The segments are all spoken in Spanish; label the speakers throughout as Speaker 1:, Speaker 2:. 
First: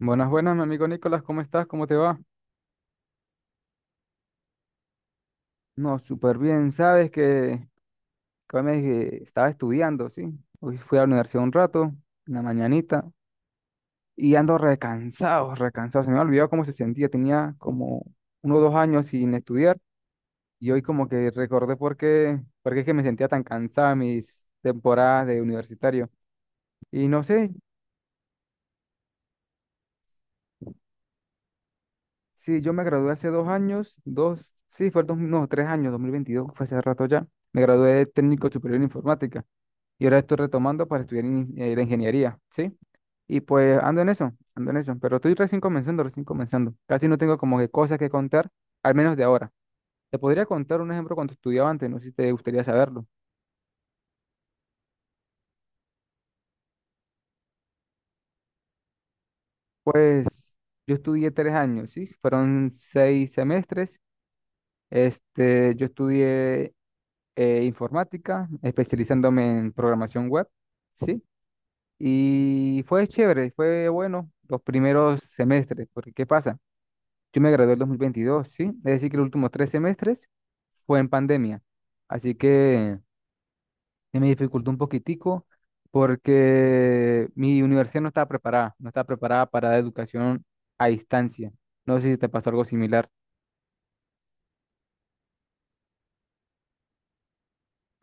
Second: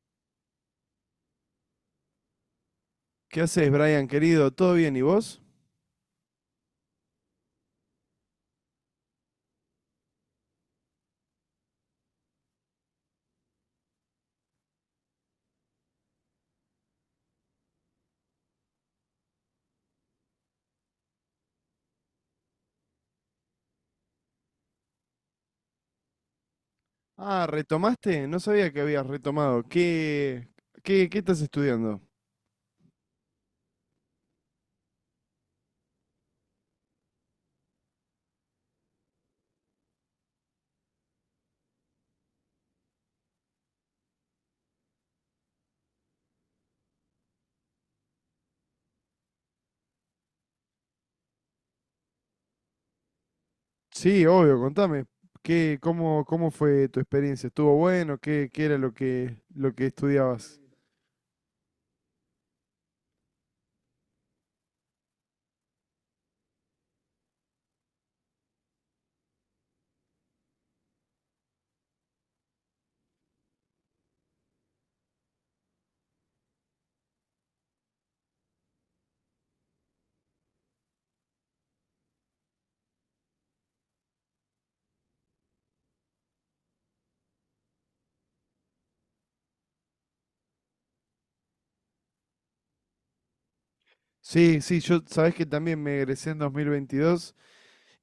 Speaker 1: Buenas, buenas, mi amigo Nicolás, ¿cómo estás? ¿Cómo te va?
Speaker 2: ¿Qué haces, Brian, querido? ¿Todo bien? ¿Y vos?
Speaker 1: No, súper bien, sabes que hoy me estaba estudiando, ¿sí? Hoy fui a la universidad un rato, en la mañanita, y ando recansado, recansado, se me había olvidado cómo se sentía, tenía como uno o dos años sin estudiar, y hoy como que recordé por qué es que me sentía tan cansada en mis temporadas de universitario. Y no
Speaker 2: Ah,
Speaker 1: sé,
Speaker 2: ¿retomaste? No sabía que habías retomado. ¿Qué estás estudiando?
Speaker 1: si yo me gradué hace dos años, dos, sí, fue el dos, no, tres años, 2022, fue hace rato ya, me gradué de técnico superior en informática. Y ahora estoy retomando para estudiar la ingeniería, ¿sí? Y pues ando en eso, ando en eso. Pero estoy recién comenzando, recién comenzando. Casi no tengo como que cosas que contar, al menos de ahora. Te podría contar un ejemplo cuando estudiaba antes, no sé si te gustaría saberlo.
Speaker 2: Sí, obvio, contame. ¿Qué, cómo, cómo fue tu experiencia? ¿Estuvo bueno? ¿Qué era lo que
Speaker 1: Pues
Speaker 2: estudiabas?
Speaker 1: yo estudié tres años, ¿sí? Fueron seis semestres. Yo estudié informática, especializándome en programación web, ¿sí? Y fue chévere, fue bueno los primeros semestres, porque ¿qué pasa? Yo me gradué el 2022, ¿sí? Es decir, que los últimos tres semestres fue en pandemia. Así que se me dificultó un poquitico porque mi universidad no estaba preparada, no estaba preparada para la educación a distancia. No sé si te pasó algo similar.
Speaker 2: Sí, sí, yo sabés que también me egresé en 2022.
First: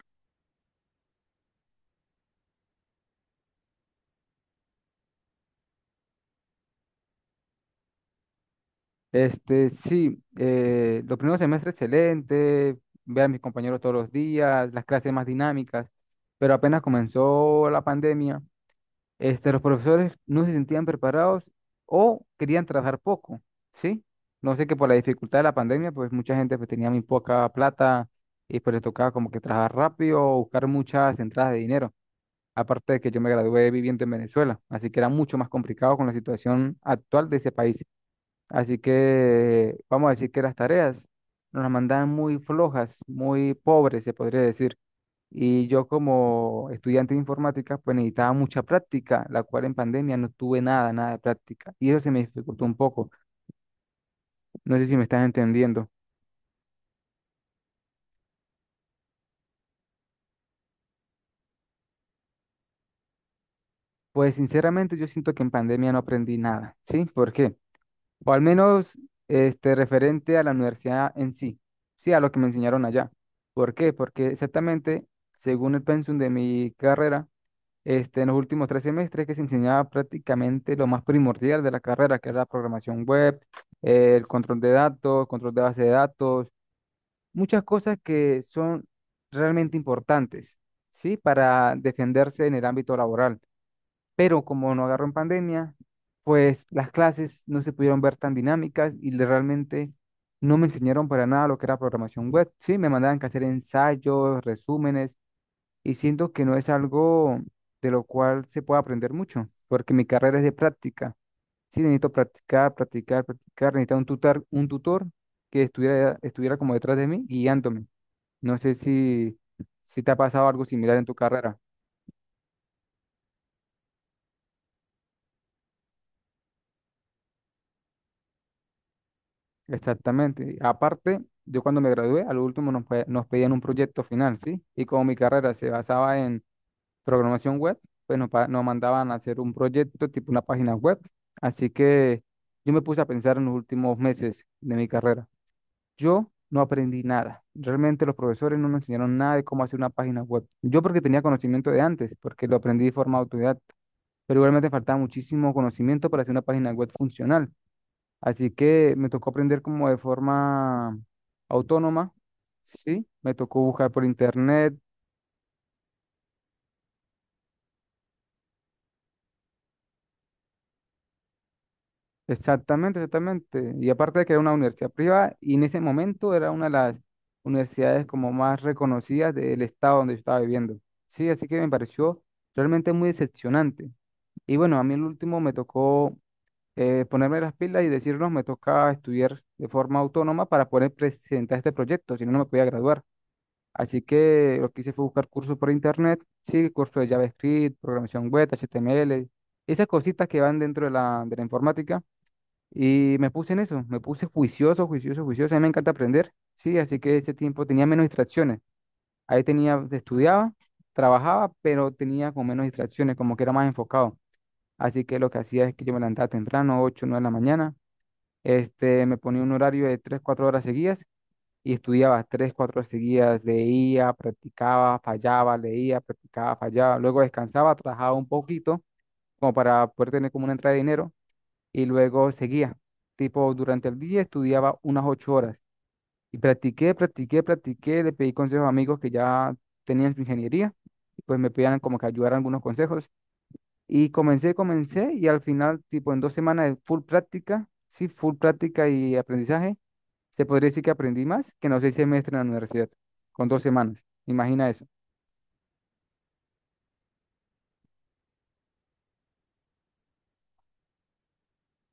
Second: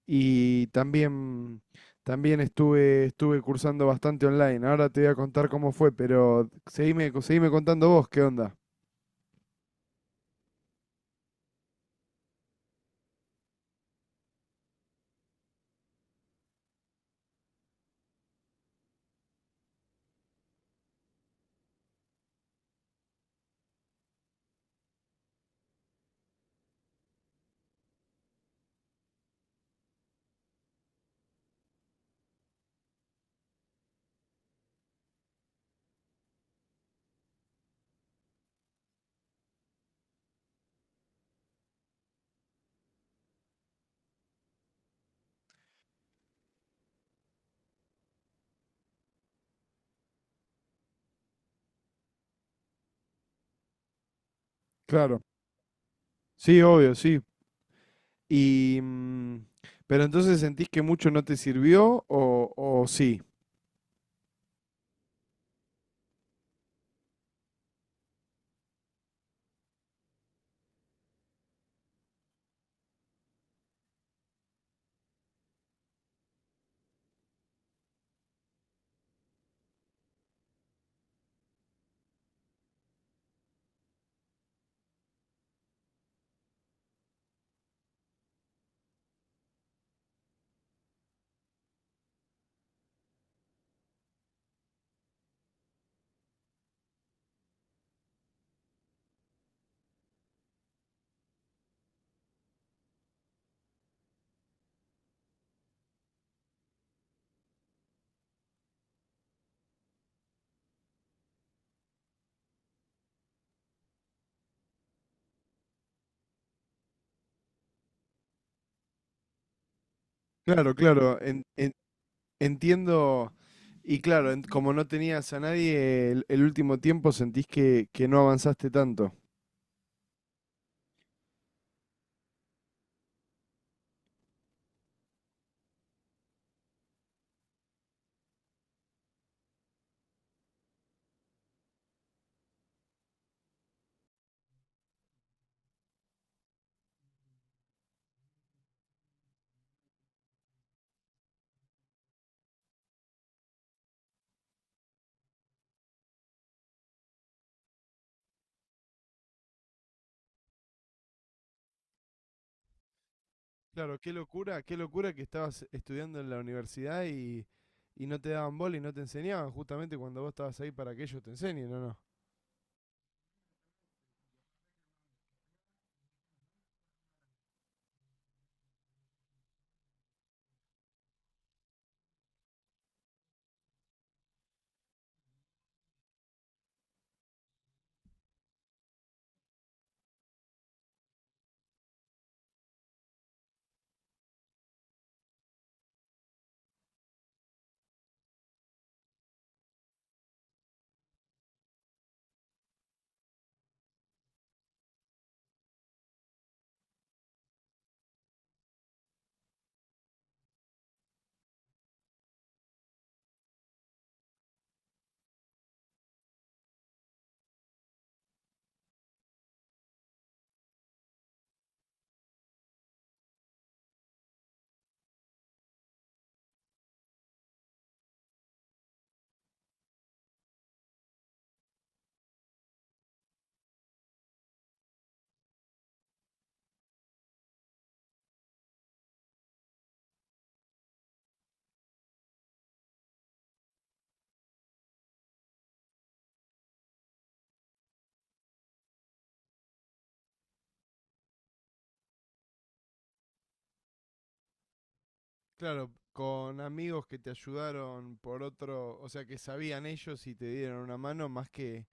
Speaker 2: Y también, también estuve cursando bastante online. Ahora te voy a contar cómo fue, pero seguime contando vos, ¿qué onda?
Speaker 1: Los primeros semestres excelente, ver a mis compañeros todos los días, las clases más dinámicas, pero apenas comenzó la pandemia, los profesores no se sentían preparados o querían trabajar poco, ¿sí? No sé que por la dificultad de la pandemia, pues mucha gente pues, tenía muy poca plata y pues les tocaba como que trabajar rápido o buscar muchas entradas de dinero. Aparte de que yo me gradué viviendo en Venezuela, así que era mucho más complicado con la situación actual de ese país. Así que vamos a decir que las tareas nos las mandaban muy flojas, muy pobres, se podría decir. Y yo como estudiante de informática, pues necesitaba mucha práctica, la cual en pandemia no tuve nada, nada de práctica. Y eso se me dificultó un poco. No sé si me
Speaker 2: Claro.
Speaker 1: estás entendiendo.
Speaker 2: Sí, obvio, sí. Y, pero entonces sentís que mucho no te sirvió o sí.
Speaker 1: Pues sinceramente yo siento que en pandemia no aprendí nada, ¿sí? ¿Por qué? O al menos referente a la universidad en sí, sí, a lo que me enseñaron allá. ¿Por qué? Porque exactamente, según el pensum de mi carrera, en los últimos tres semestres que se enseñaba prácticamente lo más primordial de la carrera, que era la programación web, el control de datos, control de base de datos, muchas cosas que son realmente importantes, ¿sí? Para defenderse en el ámbito laboral. Pero como no agarró en pandemia, pues las clases no se pudieron ver tan dinámicas y realmente no me enseñaron para nada lo que era programación web, ¿sí? Me mandaban que hacer ensayos, resúmenes y siento que no es algo de lo cual se puede aprender mucho, porque mi carrera es de práctica. Sí, necesito practicar, practicar, practicar, necesito un tutor que estuviera como detrás de mí, guiándome. No sé si te ha pasado algo
Speaker 2: Claro,
Speaker 1: similar en tu
Speaker 2: claro.
Speaker 1: carrera.
Speaker 2: Entiendo. Y claro, como no tenías a nadie el último tiempo, sentís que no avanzaste tanto.
Speaker 1: Exactamente. Aparte, yo cuando me gradué, a lo último nos pedían un proyecto final, ¿sí? Y como mi carrera se basaba en programación web, pues nos mandaban a hacer un proyecto tipo una página web. Así que yo me puse a pensar en los últimos meses de mi carrera. Yo no aprendí nada. Realmente los profesores no nos enseñaron nada de cómo hacer una página web. Yo porque tenía conocimiento de antes, porque lo aprendí de forma autodidacta, pero igualmente faltaba muchísimo conocimiento para hacer una página web funcional. Así que me tocó aprender como de forma autónoma, ¿sí? Me tocó buscar
Speaker 2: Claro,
Speaker 1: por internet.
Speaker 2: qué locura que estabas estudiando en la universidad y no te daban bola y no te enseñaban, justamente cuando vos estabas ahí para que ellos te enseñen, ¿o no?
Speaker 1: Exactamente, exactamente. Y aparte de que era una universidad privada, y en ese momento era una de las universidades como más reconocidas del estado donde yo estaba viviendo. Sí, así que me pareció realmente muy decepcionante. Y bueno, a mí el último me tocó ponerme las pilas y decirnos, me toca estudiar de forma autónoma para poder presentar este proyecto, si no, no me podía graduar. Así que lo que hice fue buscar cursos por internet, sí, cursos de JavaScript, programación web, HTML, esas cositas que van dentro de de la informática y me puse en eso, me puse juicioso, juicioso, juicioso. A mí me encanta aprender, sí, así que ese tiempo tenía menos distracciones. Ahí tenía, estudiaba, trabajaba, pero tenía con menos distracciones, como que era más enfocado. Así que lo que hacía es que yo me levantaba temprano, 8 9 de la mañana, me ponía un horario de 3 4 horas seguidas y estudiaba 3 4 horas seguidas, leía, practicaba, fallaba, leía, practicaba, fallaba. Luego descansaba, trabajaba un poquito, como para poder tener como una entrada de dinero y luego seguía. Tipo, durante el día estudiaba unas ocho horas y practiqué, practiqué, practiqué, le pedí consejos a amigos que ya tenían su ingeniería, y pues me pedían como que ayudar algunos consejos y comencé y al final, tipo, en dos semanas de full práctica, sí, full práctica y aprendizaje, se podría decir que aprendí más que en los seis semestres en la universidad, con dos semanas, imagina eso.
Speaker 2: Claro, con amigos que te ayudaron por otro, o sea, que sabían ellos y te dieron una mano más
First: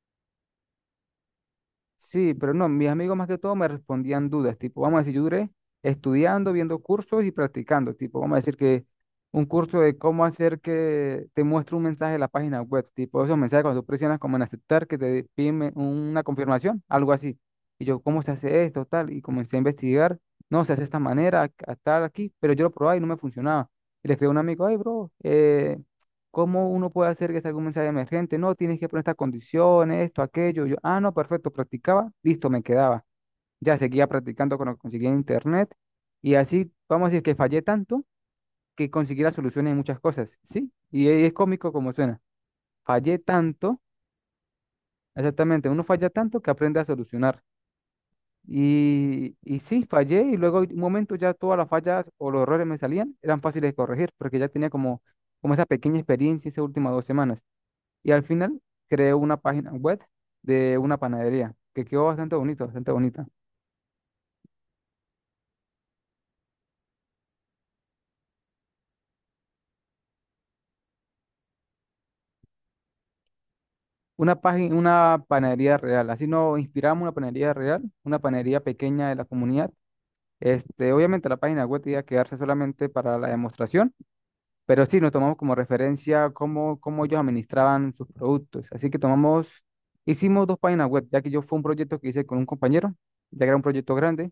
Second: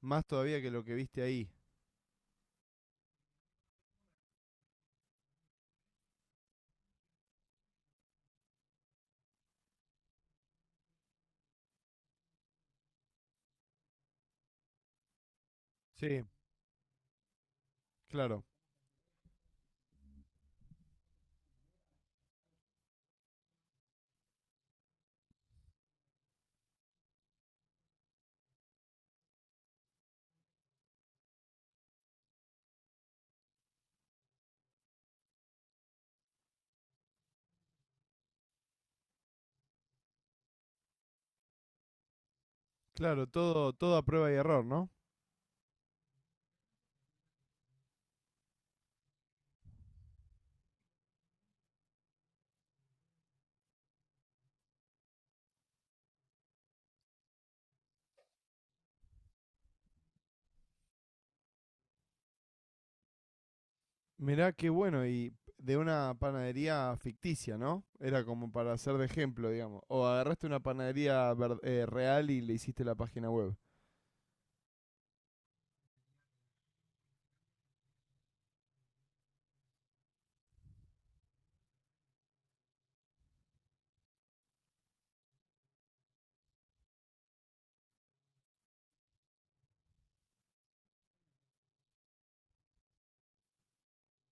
Speaker 2: más todavía que lo que viste ahí.
Speaker 1: Sí, pero no, mis amigos más que todo me respondían dudas, tipo, vamos a decir, yo duré estudiando, viendo cursos y practicando, tipo, vamos a decir que un curso de cómo hacer que te muestre un mensaje en la página web, tipo, esos mensajes cuando tú presionas como en aceptar, que te piden una
Speaker 2: Sí,
Speaker 1: confirmación, algo así. Y yo, ¿cómo se
Speaker 2: claro,
Speaker 1: hace esto, tal? Y comencé a investigar, no, se hace de esta manera, a tal aquí, pero yo lo probaba y no me funcionaba. Y le escribí a un amigo, ay, bro, ¿cómo uno puede hacer que salga un mensaje emergente? No, tienes que poner estas condiciones, esto, aquello. Yo, ah, no, perfecto, practicaba, listo, me quedaba. Ya seguía practicando con lo que conseguía en internet. Y así, vamos a decir que fallé tanto que conseguí las soluciones en muchas cosas, ¿sí? Y es cómico como suena. Fallé
Speaker 2: claro, todo,
Speaker 1: tanto,
Speaker 2: todo a prueba y error, ¿no?
Speaker 1: exactamente, uno falla tanto que aprende a solucionar. Y sí, fallé y luego un momento ya todas las fallas o los errores me salían, eran fáciles de corregir porque ya tenía como esa pequeña experiencia esas últimas dos semanas. Y al final creé una página web de una panadería, que quedó bastante bonito, bastante bonita.
Speaker 2: Mirá qué bueno, y de una panadería ficticia, ¿no? Era como para hacer de ejemplo, digamos. O agarraste una real y le hiciste la página web.
Speaker 1: Una página, una panadería real. Así nos inspiramos una panadería real, una panadería pequeña de la comunidad. Obviamente la página web iba a quedarse solamente para la demostración, pero sí nos tomamos como referencia cómo, cómo ellos administraban sus productos. Así que tomamos, hicimos dos páginas web, ya que yo fue un proyecto que hice con un compañero, ya que era un proyecto grande,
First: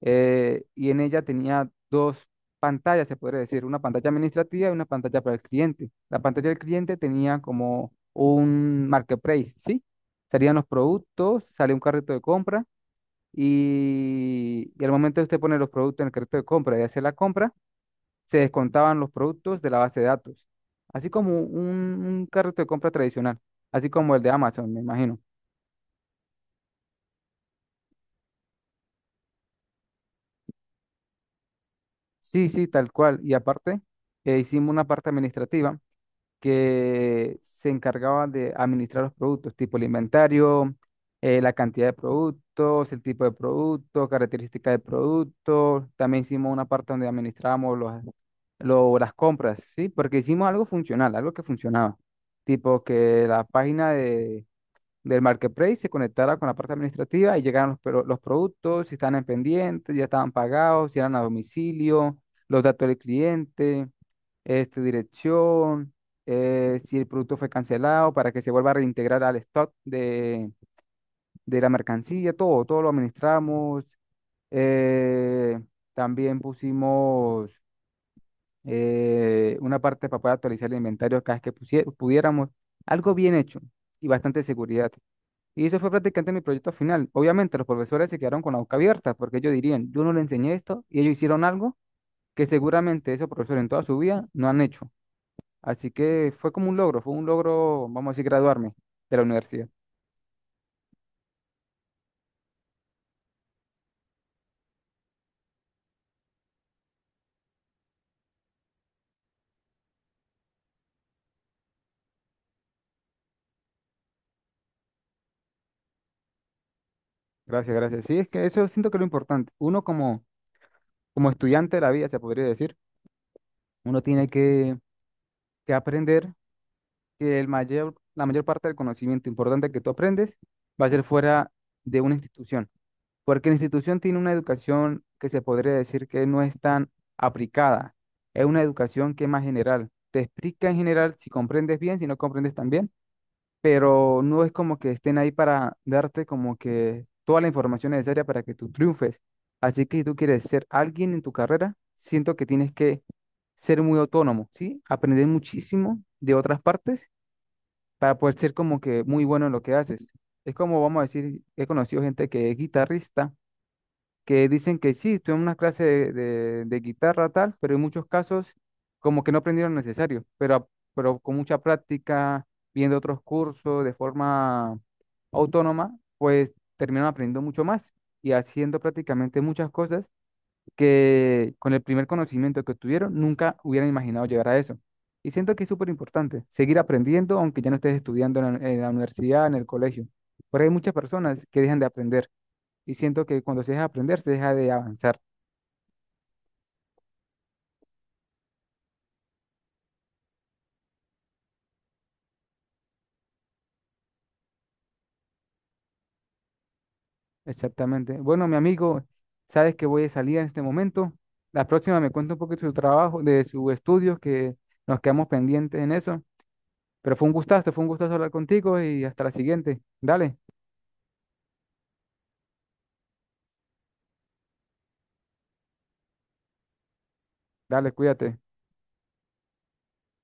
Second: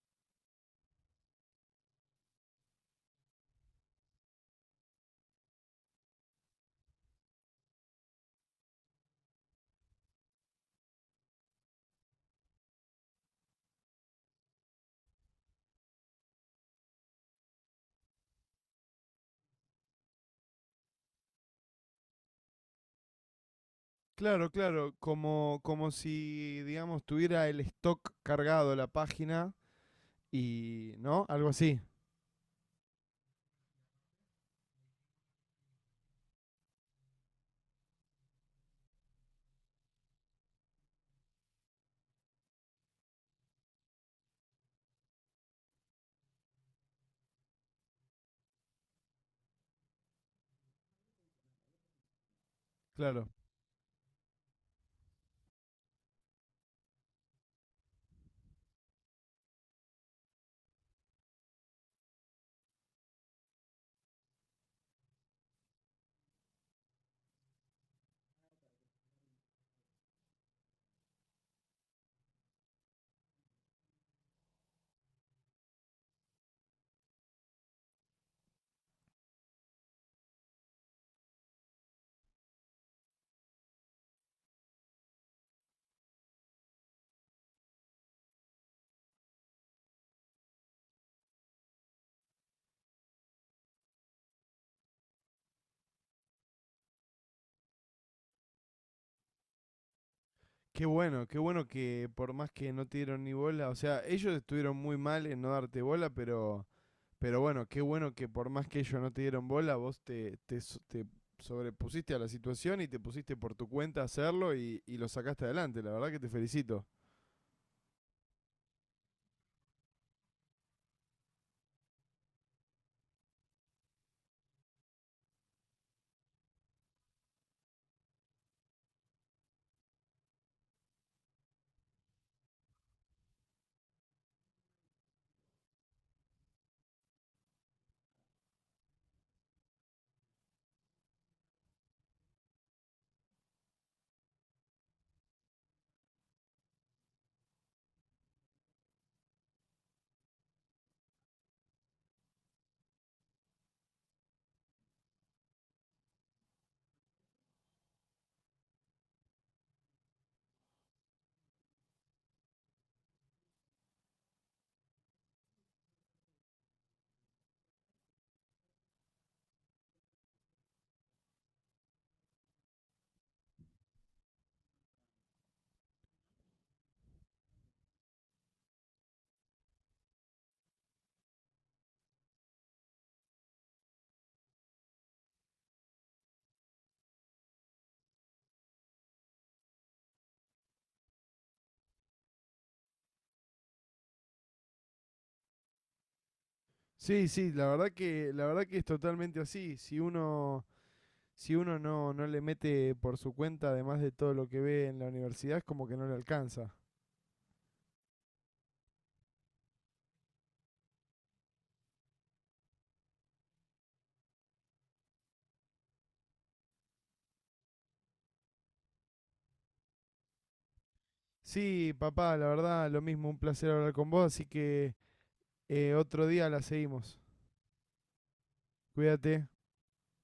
Speaker 1: y en ella tenía dos pantallas, se podría decir, una pantalla administrativa y una pantalla para el cliente. La pantalla del cliente tenía como un marketplace, ¿sí? Salían los productos, sale un carrito de compra y al momento de usted poner los productos en el carrito de compra y hacer la compra, se descontaban los productos de la base de datos, así como un carrito de compra tradicional, así como el de
Speaker 2: Claro,
Speaker 1: Amazon, me
Speaker 2: claro,
Speaker 1: imagino.
Speaker 2: como, como si, digamos, tuviera el stock cargado la página y, ¿no? Algo así,
Speaker 1: Sí, sí, tal cual. Y aparte, hicimos una parte administrativa que se encargaban de administrar los productos, tipo el inventario, la cantidad de productos, el tipo de productos, características de productos. También hicimos una parte donde administrábamos las compras, ¿sí? Porque hicimos algo funcional, algo que funcionaba. Tipo que
Speaker 2: claro.
Speaker 1: la página del marketplace se conectara con la parte administrativa y llegaran los productos, si estaban en pendientes, ya estaban pagados, si eran a domicilio, los datos del cliente dirección, si el producto fue cancelado, para que se vuelva a reintegrar al stock de la mercancía, todo, todo lo administramos. Eh, también pusimos una parte para poder actualizar el inventario cada vez que pudiéramos. Algo bien hecho y bastante seguridad. Y eso fue prácticamente mi proyecto final. Obviamente los profesores se quedaron con la boca abierta porque ellos dirían, yo no le enseñé esto y ellos hicieron algo que seguramente esos profesores en toda su vida no han hecho. Así que fue como un logro, fue un logro, vamos a decir, graduarme de la universidad.
Speaker 2: Qué bueno que por más que no te dieron ni bola, o sea, ellos estuvieron muy mal en no darte bola, pero bueno, qué bueno que por más que ellos no te dieron bola, vos te, te, so- te sobrepusiste a la situación y te pusiste por tu cuenta a hacerlo y lo sacaste adelante. La verdad que te felicito.
Speaker 1: Gracias, gracias. Sí, es que eso siento que es lo importante. Uno como, como estudiante de la vida, se podría decir, uno tiene que aprender que el mayor, la mayor parte del conocimiento importante que tú aprendes va a ser fuera de una institución, porque la institución tiene una educación que se podría decir que no es tan aplicada, es una educación que es más general. Te explica en general si comprendes bien, si no comprendes también pero no es como que estén ahí para darte como que toda la información necesaria para que tú triunfes. Así que si tú quieres ser alguien en tu carrera, siento que tienes que ser muy autónomo, ¿sí? Aprender muchísimo de otras partes para poder ser como que muy bueno en lo que haces. Es como, vamos a decir, he conocido gente que es guitarrista que dicen que sí, tuve una clase de guitarra tal, pero en muchos casos como que no aprendieron lo necesario, pero con mucha práctica, viendo otros cursos de forma autónoma, pues terminaron aprendiendo mucho más y haciendo prácticamente muchas cosas que con el primer conocimiento que obtuvieron nunca hubieran imaginado llegar a eso. Y siento que es súper importante seguir aprendiendo, aunque ya no estés estudiando en en la universidad, en el colegio. Pero hay muchas personas que dejan de aprender y siento que cuando se deja de aprender, se deja de avanzar.
Speaker 2: Sí, sí, la verdad que es totalmente así. Si uno no le mete por su cuenta, además de todo lo que ve en la universidad, es como que no le alcanza.
Speaker 1: Exactamente. Bueno, mi amigo, sabes que voy de salida en este momento. La próxima me cuenta un poquito de su trabajo, de su estudio que nos quedamos pendientes en eso. Pero fue un gustazo hablar contigo y hasta la siguiente. Dale,
Speaker 2: Sí, papá, la verdad, lo mismo, un placer hablar con vos, así que otro día la seguimos.
Speaker 1: dale, cuídate.
Speaker 2: Cuídate.